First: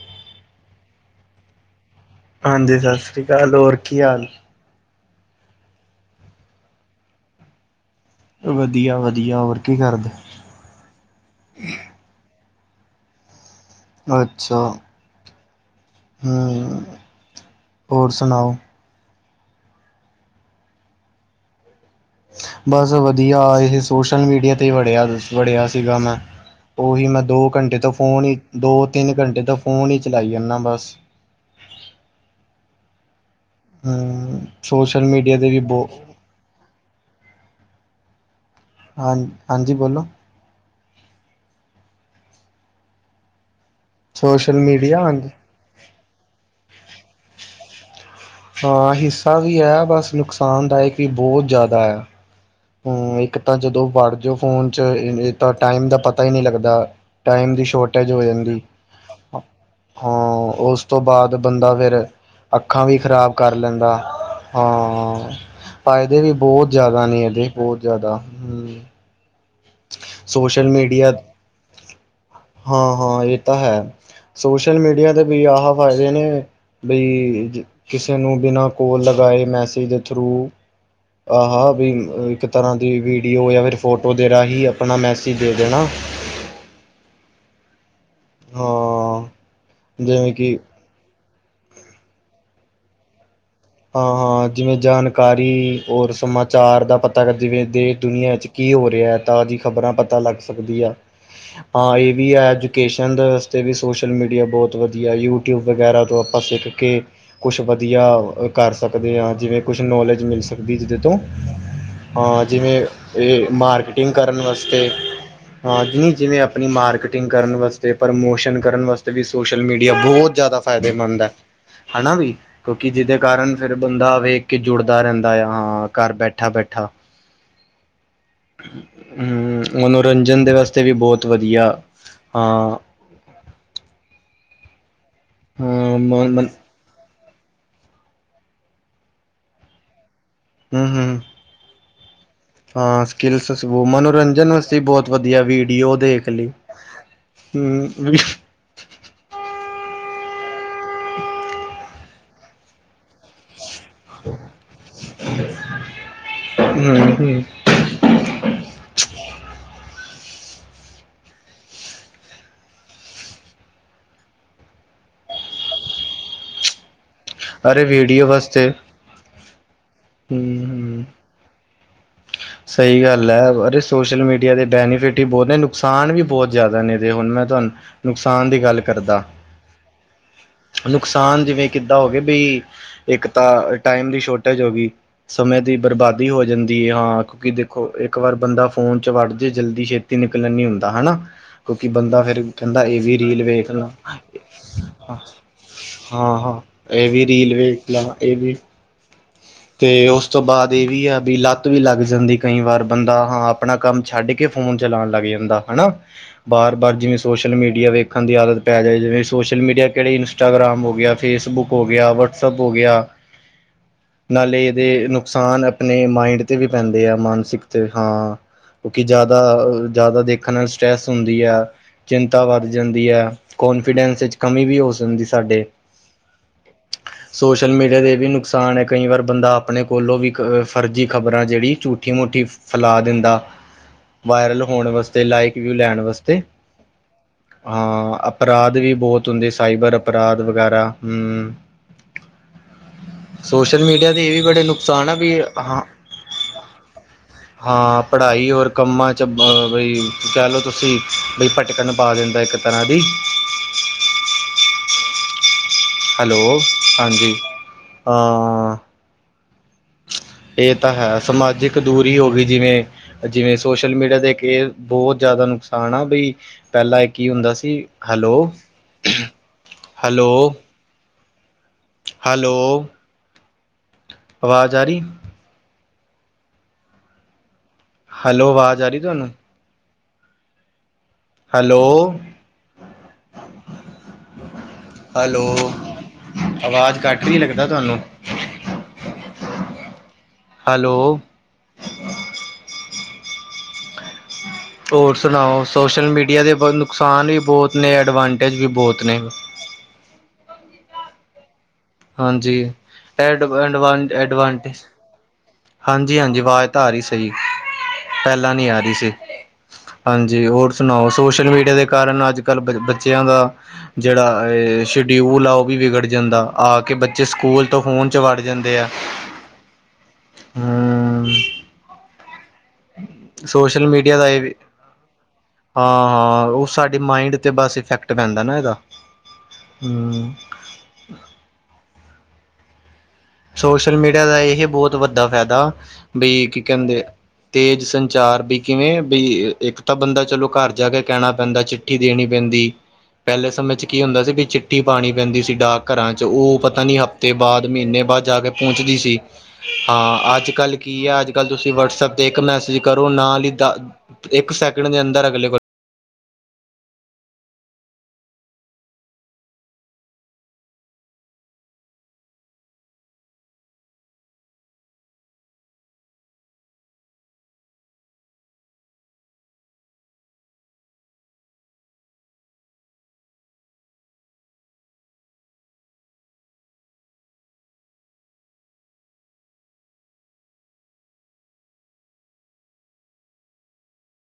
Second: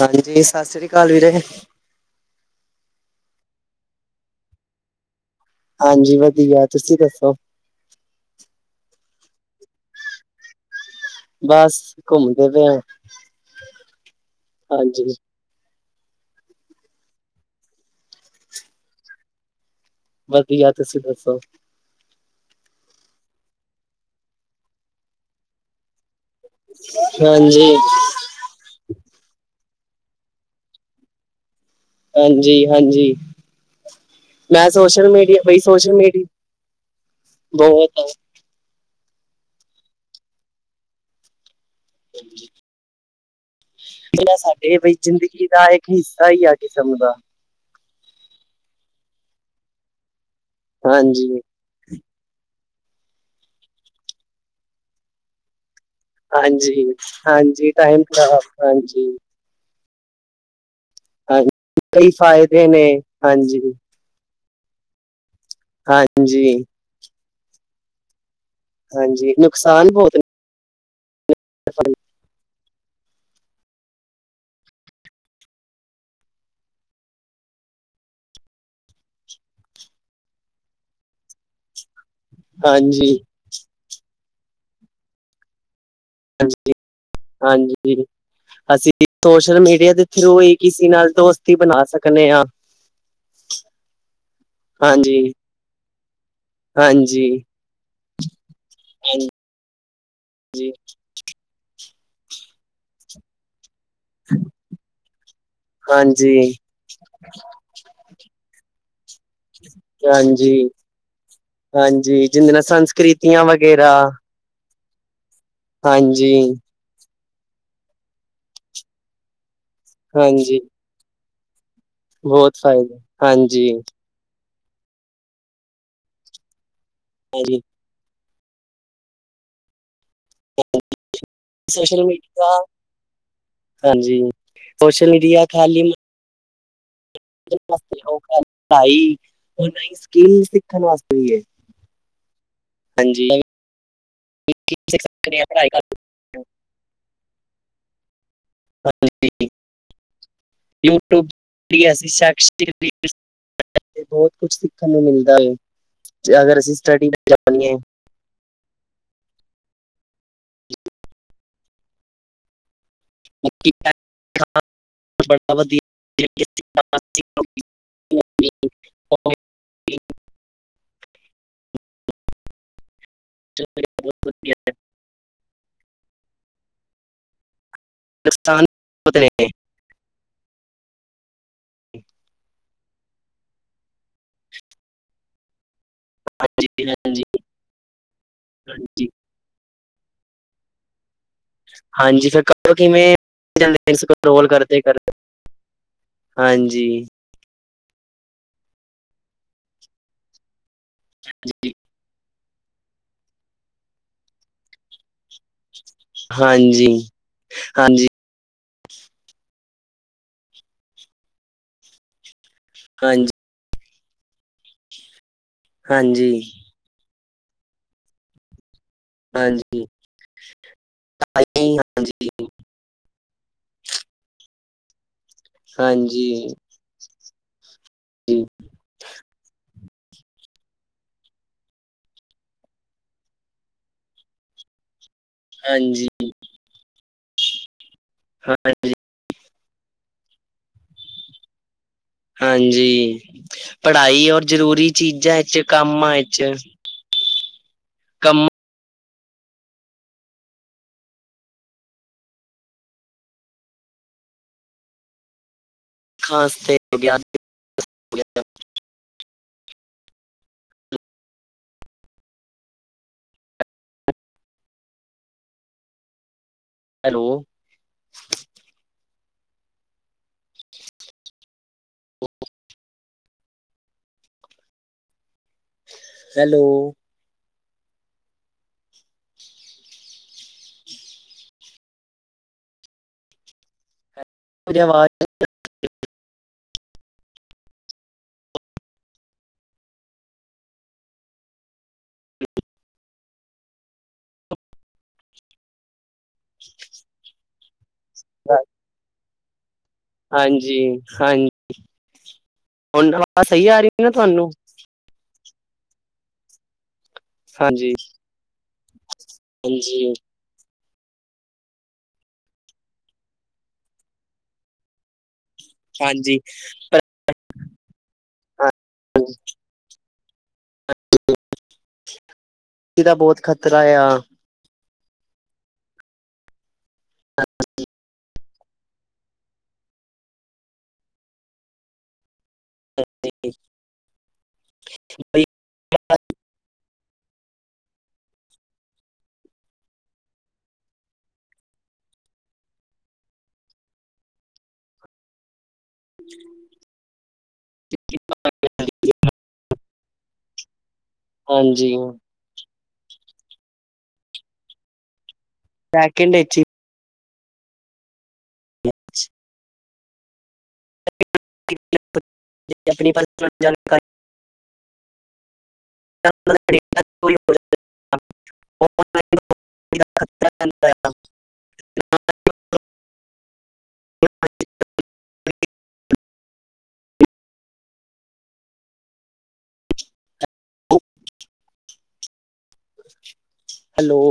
ਹਾਂਜੀ, ਸਤਿ ਸ੍ਰੀ ਅਕਾਲ ਵੀਰੇ। ਹਾਂਜੀ, ਸਤਿ ਸ਼੍ਰੀ ਅਕਾਲ ਹੋਰ ਕੀ ਹਾਲ। ਹਾਂਜੀ, ਵਧੀਆ ਤੁਸੀਂ ਦੱਸੋ। ਵਧੀਆ ਵਧੀਆ, ਹੋਰ ਕੀ ਕਰਦੇ। ਬਸ, ਘੁੰਮਦੇ ਪਏ ਆਂ। ਅੱਛਾ ਜੀ ਹਾਂ, ਹੋਰ ਸੁਣਾਓ ਵਧੀਆ, ਤੁਸੀਂ ਦੱਸੋ। ਬਸ ਔ ਵਧੀਆ, ਇਹ ਸੋਸ਼ਲ ਮੀਡੀਆ ਤੇ ਵੜਿਆ ਵੜਿਆ ਸੀਗਾ ਮੈਂ। ਉਹੀ ਮੈਂ ਦੋ ਹਾਂਜੀ ਘੰਟੇ ਤੋਂ ਫੋਨ ਹੀ, ਦੋ ਤਿੰਨ ਘੰਟੇ ਤਾਂ ਫੋਨ ਹੀ ਚਲਾਈ ਜਾਂਨਾ ਬਸ। ਹਾਂਜੀ ਹਾਂਜੀ, ਹੂੰ ਮੈਂ ਸੋਸ਼ਲ ਮੀਡੀਆ ਦੇ ਬਈ ਵੀ ਬਹੁ ਸੋਸ਼ਲ ਮੀਡੀਆ ਬਹੁਤ ਵੱਡਾ ਹੈ ਹਾਂ, ਹਾਂਜੀ ਬੋਲੋ ਹਾਂ [unintelligible] ਜਿਹੜਾ ਸੋਸ਼ਲ ਸਾਡੇ ਬਈ ਮੀਡੀਆ ਹਾਂਜੀ। ਜ਼ਿੰਦਗੀ ਦਾ, ਇੱਕ ਹਿੱਸਾ ਹੀ ਆ ਕਿਸਮ ਦਾ। ਹਾਂ ਹਿੱਸਾ ਵੀ ਹੈ, ਬਸ ਨੁਕਸਾਨਦਾਇਕ ਵੀ ਹਾਂਜੀ ਬਹੁਤ ਜ਼ਿਆਦਾ ਹੈ। ਹੂ, ਇੱਕ ਤਾਂ ਜਦੋਂ ਵੜ ਜਾਓ ਫੋਨ ਚ, ਤਾਂ ਟਾਈਮ ਦਾ ਪਤਾ ਪਤਾ ਹੀ ਨਹੀਂ ਲੱਗਦਾ, ਹਾਂਜੀ ਟਾਈਮ ਦੀ ਹਾਂਜੀ ਸ਼ੋਰਟੇਜ ਹੋ ਖਰਾਬ ਜਾਂਦੀ। ਹਾਂਜੀ ਹਾਂ ਉਸ ਤੋਂ ਬਾਅਦ, ਹਾਂਜੀ ਬੰਦਾ ਫਿਰ ਕਈ ਫਾਇਦੇ ਨੇ ਅੱਖਾਂ ਵੀ ਖ਼ਰਾਬ ਕਰ ਹਾਂਜੀ ਲੈਂਦਾ। ਹਾਂ ਫਾਇਦੇ ਵੀ ਹਾਂਜੀ ਬਹੁਤ ਜ਼ਿਆਦਾ ਨੇ ਇਹਦੇ, ਬਹੁਤ ਜ਼ਿਆਦਾ। ਹਾਂਜੀ, ਨੁਕਸਾਨ ਬਹੁਤ ਨੇ। ਸੋਸ਼ਲ ਮੀਡੀਆ [unintelligible] ਹਾਂ ਹਾਂ ਇਹ ਤਾਂ ਹੈ, ਸੋਸ਼ਲ ਮੀਡੀਆ ਦੇ ਵੀ ਆਹ ਫਾਇਦੇ ਨੇ। ਬਈ ਕਿਸੇ ਨੂੰ ਬਿਨਾਂ ਕੋਲ ਲਗਾਏ, ਮੈਸੇਜ ਦੇ ਥਰੂ ਆਹ ਵੀ ਇੱਕ ਨੇ ਤਰ੍ਹਾਂ ਦੀ ਹਾਂਜੀ ਵੀਡੀਓ ਜਾਂ ਫਿਰ ਫੋਟੋ ਦੇ ਰਾਹੀਂ, ਆਪਣਾ ਮੈਸੇਜ ਦੇ ਦੇਣਾ ਹ ਹਾਂਜੀ ਹਾਂਜੀ ਅਸੀਂ ਹਾਂ ਸੋਸ਼ਲ ਮੀਡੀਆ ਦੇ ਜਿਵੇਂ ਥਰੂ ਹੀ, ਕਿ ਕਿਸੀ ਨਾਲ ਦੋਸ ਕੀ ਬਣਾ ਸਕਨੇ ਆਂ। ਹਾਂ, ਹਾਂ ਜਿਵੇਂ ਜਾਨਕਾਰੀ ਓਰ ਸਮਾਚਾਰ ਦਾ ਪਤਾ ਹਾਂਜੀ, ਕਰ ਜਿਵੇਂ ਦੇ ਦੁਨੀਆਂ ਚ ਕੀ ਹੋ ਰੇਐ, ਹਾਂਜੀ, ਤਾਜੀ ਖ਼ਬਰਾਂ ਪਤਾ ਲੱਗ ਸਕਦੀ ਆਂ। ਹਾਂ ਏ ਬੀ ਐ ਐਜੂਕੇਸ਼ਨ ਤੇ ਵੀ ਸੋਸ਼ਲ ਮੀਡੀਆ ਬਹੁਤ ਵਧੀਆ, ਯੂਟਿਊਬ ਵਗੈਰਾ ਤੋਂ ਆਪਾਂ ਹਾਂਜੀ, ਸਿੱਖ ਕੇ ਕੁਛ ਵਧੀਆ ਕਰ ਸਕਦੇ ਹਾਂ, ਜਿਵੇਂ ਕੁਛ ਨੌਲੇਜ ਮਿਲ ਹਾਂਜੀ। ਸਕਦੀ ਜਿਹਦੇ ਤੋਂ, ਹਾਂਜੀ ਜਿਦੇ ਨਾਲ ਜਿਵੇਂ ਸੰਸਕ੍ਰਿਤੀਆਂ ਇਹ ਵਗੈਰਾ ਮਾਰਕੀਟਿੰਗ ਕਰਨ ਵਾਸਤੇ ਹਾਂ ਜਿਨੀ ਹਾਂਜੀ, ਜਿਵੇਂ ਆਪਣੀ ਮਾਰਕੀਟਿੰਗ ਕਰਨ ਵਾਸਤੇ, ਪ੍ਰਮੋਸ਼ਨ ਕਰਨ ਵਾਸਤੇ। ਵੀ ਸੋਸ਼ਲ ਮੀਡੀਆ ਬਹੁਤ ਹਾਂਜੀ। ਜ਼ਿਆਦਾ ਫਾਇਦੇਮੰਦ ਹੈ, ਹੈਨਾ ਵੀ, ਬਹੁਤ ਕਿਉਂਕਿ ਫਾਇਦੇ ਜਿਹਦੇ ਕਾਰਨ ਹਾਂਜੀ, ਫਿਰ ਬੰਦਾ ਵੇਖ ਕੇ ਜੁੜਦਾ ਰਹਿੰਦਾ ਆ, ਹਾਂ ਘਰ ਬੈਠਾ ਬੈਠਾ। ਹਾਂਜੀ [unintelligible] ਹੂ, ਮਨੋਰੰਜਨ ਦੇ ਵਾਸਤੇ ਵੀ ਬਹੁਤ ਵਧੀਆ ਸੋਸ਼ਲ ਮੀਡੀਆ ਹਾਂ। ਹਾਂਜੀ, ਸੋਸ਼ਲ ਮੀੜੀਆ ਹੂੰ [unintelligible] [unintelligible] ਸੑਕੀਲ ਸਿਖੱਨ ਵਾਸਤੇ ਹਮ ਵੀ ਏ। ਹਾਂ, ਹਾਂਜੀ ਸੑਕਿਲਸ ਮਨੋਰੰਜਨ ਵ ਵੂਮਨ ਮਨੋਰੰਜਨ ਬੋਤ ਵਦੀਆ ਵੀੜੀਓ ਦੇਖ ਲੀ। ਹੂੰ [unintelligible] ਬੋਤ ਕੁਛ ਸਿੱਖਨ ਨੂੰ ਮਿਲਦਾ ਏ, ਜੇ ਅਗਰ ਅਸੀਂ ਸਟੱੜੀ ਨਾਲ ਹਮ ਜਾਨੀ ਏ। [inaudible] [unintelligible] [unintelligible] ਅਰੇ ਵੀੜੀਓ ਹੁੰਦੀ ਵਾਸਤੇ ਹੈ, ਉਹ ਵੀ ਹੂੰ, ਹੂੰ। ਸਈ ਗੱਲ ਐ ਅਰੇ ਸੋਸ਼ਲ ਬਹੁਤ ਵਧੀਆ ਮੀੜੀਆ ਦੇ ਹੈ। ਬੈਨੀਫਿਟ ਵੀ ਬੋਤ ਨੇ, ਨੁਕਸਾਨ ਵੀ ਬੋਤ ਜੇ਼ਆਦਾ ਨੇ ਜੇ ਹੁਨ ਮੈਂ ਤੁਆਨ ਨੁਕਸਾਨ ਦੀ ਗੱਲ ਬਹੁਤ ਕਰਦਾ, ਨੇ ਨੁਕਸਾਨ ਜਿਵੇਂ ਕਿ [unintelligible] ਇੱਕ ਤਾਂ ਟਾਈਮ ਦੀ ਸ਼ੋਟੇਜ ਹੋ ਗਈ, ਸਮੇਂ ਦੀ ਬਰਬਾਦੀ [unintelligible] ਹਾਂਜੀ ਹਾਂ ਹਾਂਜੀ ਕੂਕਿ ਦੇ ਵੇਖੋ ਏਕ ਵਾਰ ਬੰਦਾ ਫੋਨ ਹਾਂਜੀ ਚ ਵੱੜ ਜੇ, ਜਲਦੀ ਛੇਤੀ ਨਿਕਲਣ ਨੀ ਹੁੰਦਾ ਹਨਾ। ਕੋਕਿ ਬੰਦਾ ਹਾਂਜੀ ਫੇਰ ਫਿਰ ਕਰੋ ਕੈਂਦਾ, ਏ ਕਿਵੇਂ ਵੀ ਰੀਲ ਵੇਖ ਲੋ ਜਲਦੀ ਇਸ ਰੋਲ ਕਰਦੇ ਕਰ ਹਾਂ, ਆ ਹਾਂਜੀ ਏ ਵੀ ਰੀਲ ਵੇਖ ਲਾਂ ਏ ਵੀ ਤੇ ਓਸ ਤੋਂ ਬਾਦ ਏ ਵੀ ਆ, ਵੀ ਲੱਤ ਜੀ ਵੀ ਲੱਗ ਜਾਂਦੀ ਕਈ ਵਾਰ ਬੰਦਾ ਹਾਂ, ਆਪਣਾ ਕੰਮ ਛੱਡ ਕੇ ਫੋਨ ਚਲਾਨ ਲੱਗ ਜਾਂਦਾ। ਹਣਾ ਬਾਰ, ਹਾਂਜੀ ਬਾਰ ਜਿਵੇਂ ਸੋਸ਼ਲ ਮੀੜੀਆ ਹਾਂਜੀ ਵੇਖ ਦੀ ਆਦਤ ਪੈ ਜਾਵੇ ਜਿਵੇਂ, ਸੋਸ਼ਲ ਮੀੜੀਆ ਕੇੜੇ ਇੰਸਟਾਗ੍ਰਾਮ ਹੋ ਗੇਆ, ਫੇਸਬੁੱਕ ਹੋ ਗੇਆ, ਵਟਸੱਪ ਹੋ ਗੇਆ ਹਾਂਜੀ ਹਾਂਜੀ ਨਾਲੇ ਏਦੇ ਨੁਕਸਾਨ ਆਪਨੇ ਮਾਇੰਡ ਤੇ ਹਾਂਜੀ ਵੀ ਪੈਂਦੇ ਆ, ਮਾਨਸਿਕ ਤੇ ਹਾਂ ਕੋਕਿ ਜਾਦਾ, ਅ ਹਾਂਜੀ ਜਾਦਾ ਦੇਖਨ ਨਾਲ ਸ੍ਰੈਟਸ ਹੁੰਦੀ ਆ। ਹਾਂਜੀ ਚਿੰਤਾ ਵੱਦ ਜਾਂਦੀ ਆ ਕੋਂਨਫੀੜੈਸ ਚ ਕਮੀ ਵੀ ਹੋ [unintelligible] ਹਾਂਜੀ‌। ਸੋਸ਼ਲ ਮੀੜੀਆ ਦੇ ਏ ਵੀ ਨੁਕਸਾਨ ਐ, ਕਈ ਵਾਰ ਬੰਦਾ ਆਪਣੇ ਕੋਲੋਂ ਵੀ ਅ, ਫਰਜੀ ਖ਼ਬਰਾਂ ਜੇੜੀ ਝੂਠੀ- ਮੂਠੀ ਫਲਾ ਦਿੰਦਾ। ਵਾਏਰਲ ਹੋਣ ਵਾਸਤੇ ਤੇ ਲਾਇਕ ਵਿਊ ਲੈਣ ਹਾਂਜੀ ਵਾਸਤੇ, ਹਾਂ ਅਪਰਾਧ ਵੀ ਬੋਤ [unintelligible] ਸਾਈਬਰ ਅਪਰਾਦ ਵਗੈਰਾ ਹੂੰ ਹਾਂਜੀ, ਸੋਸ਼ਲ ਮੀਡੀਆ ਦੇ ਪੜਾਈ ਇਹ ਵੀ ਓਰ ਬੜੇ ਜਰੂਰੀ ਨੁਕਸਾਨ ਆ ਚੀਜ਼ਾਂ ਵੀ ਇਚ ਹਾਂ ਕਾੰਮਾ ਇਚ। ਹਾਂ, ਪੜਾਈ ਓਰ ਕੰਮਾਂ ਚ ਬ ਵਈ ਕੈ ਲੋ ਤੁਸੀਂ ਵੀ, ਭਟਕਨ ਪਾ ਦਿੰਦਾ ਏਕ ਤਰਾ ਦੀ ਖਾਸ ਹੈਲੋ, ਤੇ ਹੋ ਗਿਆ ਹੋ ਹਾਂਜੀ, ਗਿਆ। ਹਾਂ। ਏ ਤਾਂ ਹੈ ਸਮਾਜਿਕ ਦੂਰੀ ਹੋ ਗੀ ਜਿਵੇਂ ਜਿਵੇਂ ਸੋਸ਼ਲ ਮੀੜੀਆ ਦੇ ਏਕ ਏ, ਬੋਤ ਜਾਦਾ ਨੁਕਸਾਨ ਆ ਬਈ ਪੈਲਾਂ ਏ ਹੈਲੋ ਕੀ ਹੁੰਦਾ ਸੀ, ਹੈਲੋ, ਹੈਲੋ ਹਾਲੋ ਆਵਾਜ ਆ ਰੀ? ਹੈਲੋ ਹੈਲੋ ਵਾਜ ਆ ਰੀ ਤੁਹਾਨੂੰ? ਹੈਲੋ, ਮੇਰੀ ਆਵਾਜ਼ ਹੈਲੋ ਅਵਾਜ ਘੱਟ ਰੀ ਲੱਗਦਾ ਤੁਹਾਨੂੰ? ਹੈਲੋ ਹੋਰ ਸੁਣਾਓ ਸੋਸ਼ਲ ਮੀਡੀਆ ਦੇ ਬੋ ਨੁਕਸਾਨ ਵੀ ਬਹੁਤ ਨੇ ਐਡਵਾਂਟੇਜ ਵੀ ਬਹੁਤ ਨੇ। ਹਾਂਜੀ-ਹਾਂਜੀ, ਹਾਂਜੀ ਹੁਣ ਐਡ ਆਵਾਜ਼ ਸਹੀ ਆ ਐਡਵਾਂ ਰਹੀ ਆ ਨਾ ਤੁਹਾਨੂੰ? ਹਾਂਜੀ-ਹਾਂਜੀ ਆਵਾਜ਼ ਤਾਂ ਆ ਰਹੀ ਸਹੀ ਹਾਂਜੀ ਪਹਿਲਾਂ ਨਹੀਂ ਆ ਰਹੀ ਸੀ, ਹਾਂਜੀ ਹਾਂਜ ਜੀ ਹੋਰ ਸੁਣਾਓ ਸੋਸ਼ਲ ਮੀਡੀਆ ਦੇ ਕਾਰਨ ਅੱਜ ਕੱਲ੍ਹ ਬ ਬੱਚਿਆਂ ਦਾ ਜਿਹੜਾ ਇਹ ਸ਼ਡਿਊਲ ਆ ਉਹ ਵੀ ਵਿਗੜ ਹਾਂਜੀ ਜਾਂਦਾ ਆ ਕੇ ਬੱਚੇ ਸਕੂਲ ਤੋਂ ਫੋਨ ਚ ਵੜ ਜਾਂਦੇ ਆ, [inaudible] ਹਾਂ ਹਾਂਜੀ ਦਾ ਬਹੁਤ ਖ਼ਤਰਾ ਸੋਸ਼ਲ ਆ ਮੀਡੀਆ ਦਾ ਵੀ ਹਾਂ ਹਾਂ, ਉਹ ਸਾਡੇ ਮਾਇੰਡ ਤੇ ਬਸ ਇਫੈਕਟ ਪੈਂਦਾ ਨਾ ਇਹਦਾ ਹਮ ਸੋਸ਼ਲ ਮੀਡੀਆ ਦਾ ਇਹ ਬਹੁਤ ਵੱਡਾ ਫਾਇਦਾ ਬਈ ਕੀ ਕਹਿੰਦੇ ਤੇਜ ਸੰਚਾਰ ਵੀ ਕਿਵੇਂ ਬਈ ਇੱਕ ਤਾਂ ਬੰਦਾ ਚਲੋ ਘਰ ਜਾ ਕੇ ਕਹਿਣਾ ਪੈਂਦਾ ਚਿੱ ਚਿੱਠੀ ਦੇਣੀ ਪੈਂਦੀ, ਪਹਿਲੇ ਸਮੇਂ ਚ ਕੀ ਹੁੰਦਾ ਸੀ ਵੀ ਚਿੱਠੀ ਪਾਉਣੀ ਪੈਂਦੀ ਸੀ ਡਾਕ ਘਰਾਂ ਚ ਉਹ ਪਤਾ ਨੀ ਹਫ਼ਤੇ ਬਾਅਦ, ਮਹੀਨੇ ਬਾਅਦ ਜਾ ਕੇ ਪਹੁੰਚਦੀ ਸੀ। ਹਾਂ ਅੱਜ-ਕੱਲ ਕੀ ਆ, ਅੱਜ ਕੱਲ ਤੁਸੀਂ ਹਾਂਜੀ ਵਟਸਐਪ ਦੇਖ ਮੈਸੇਜ ਕਰੋ ਨਾਲ ਈ ਦ, ਇੱਕ ਸੈਕਿੰਡ ਦੇ ਅੰਦਰ ਅਗਲੇ ਕੋਲ ਪੈਕਿੰਗ ਵਿਚ ਈ [inaudible] ਆਪਣੇ ਬਾਰੇ ਜਾਣਕਾਰੀ [inaudible] [inaudible] [inaudible] [inaudible] ਹੈਲੋ।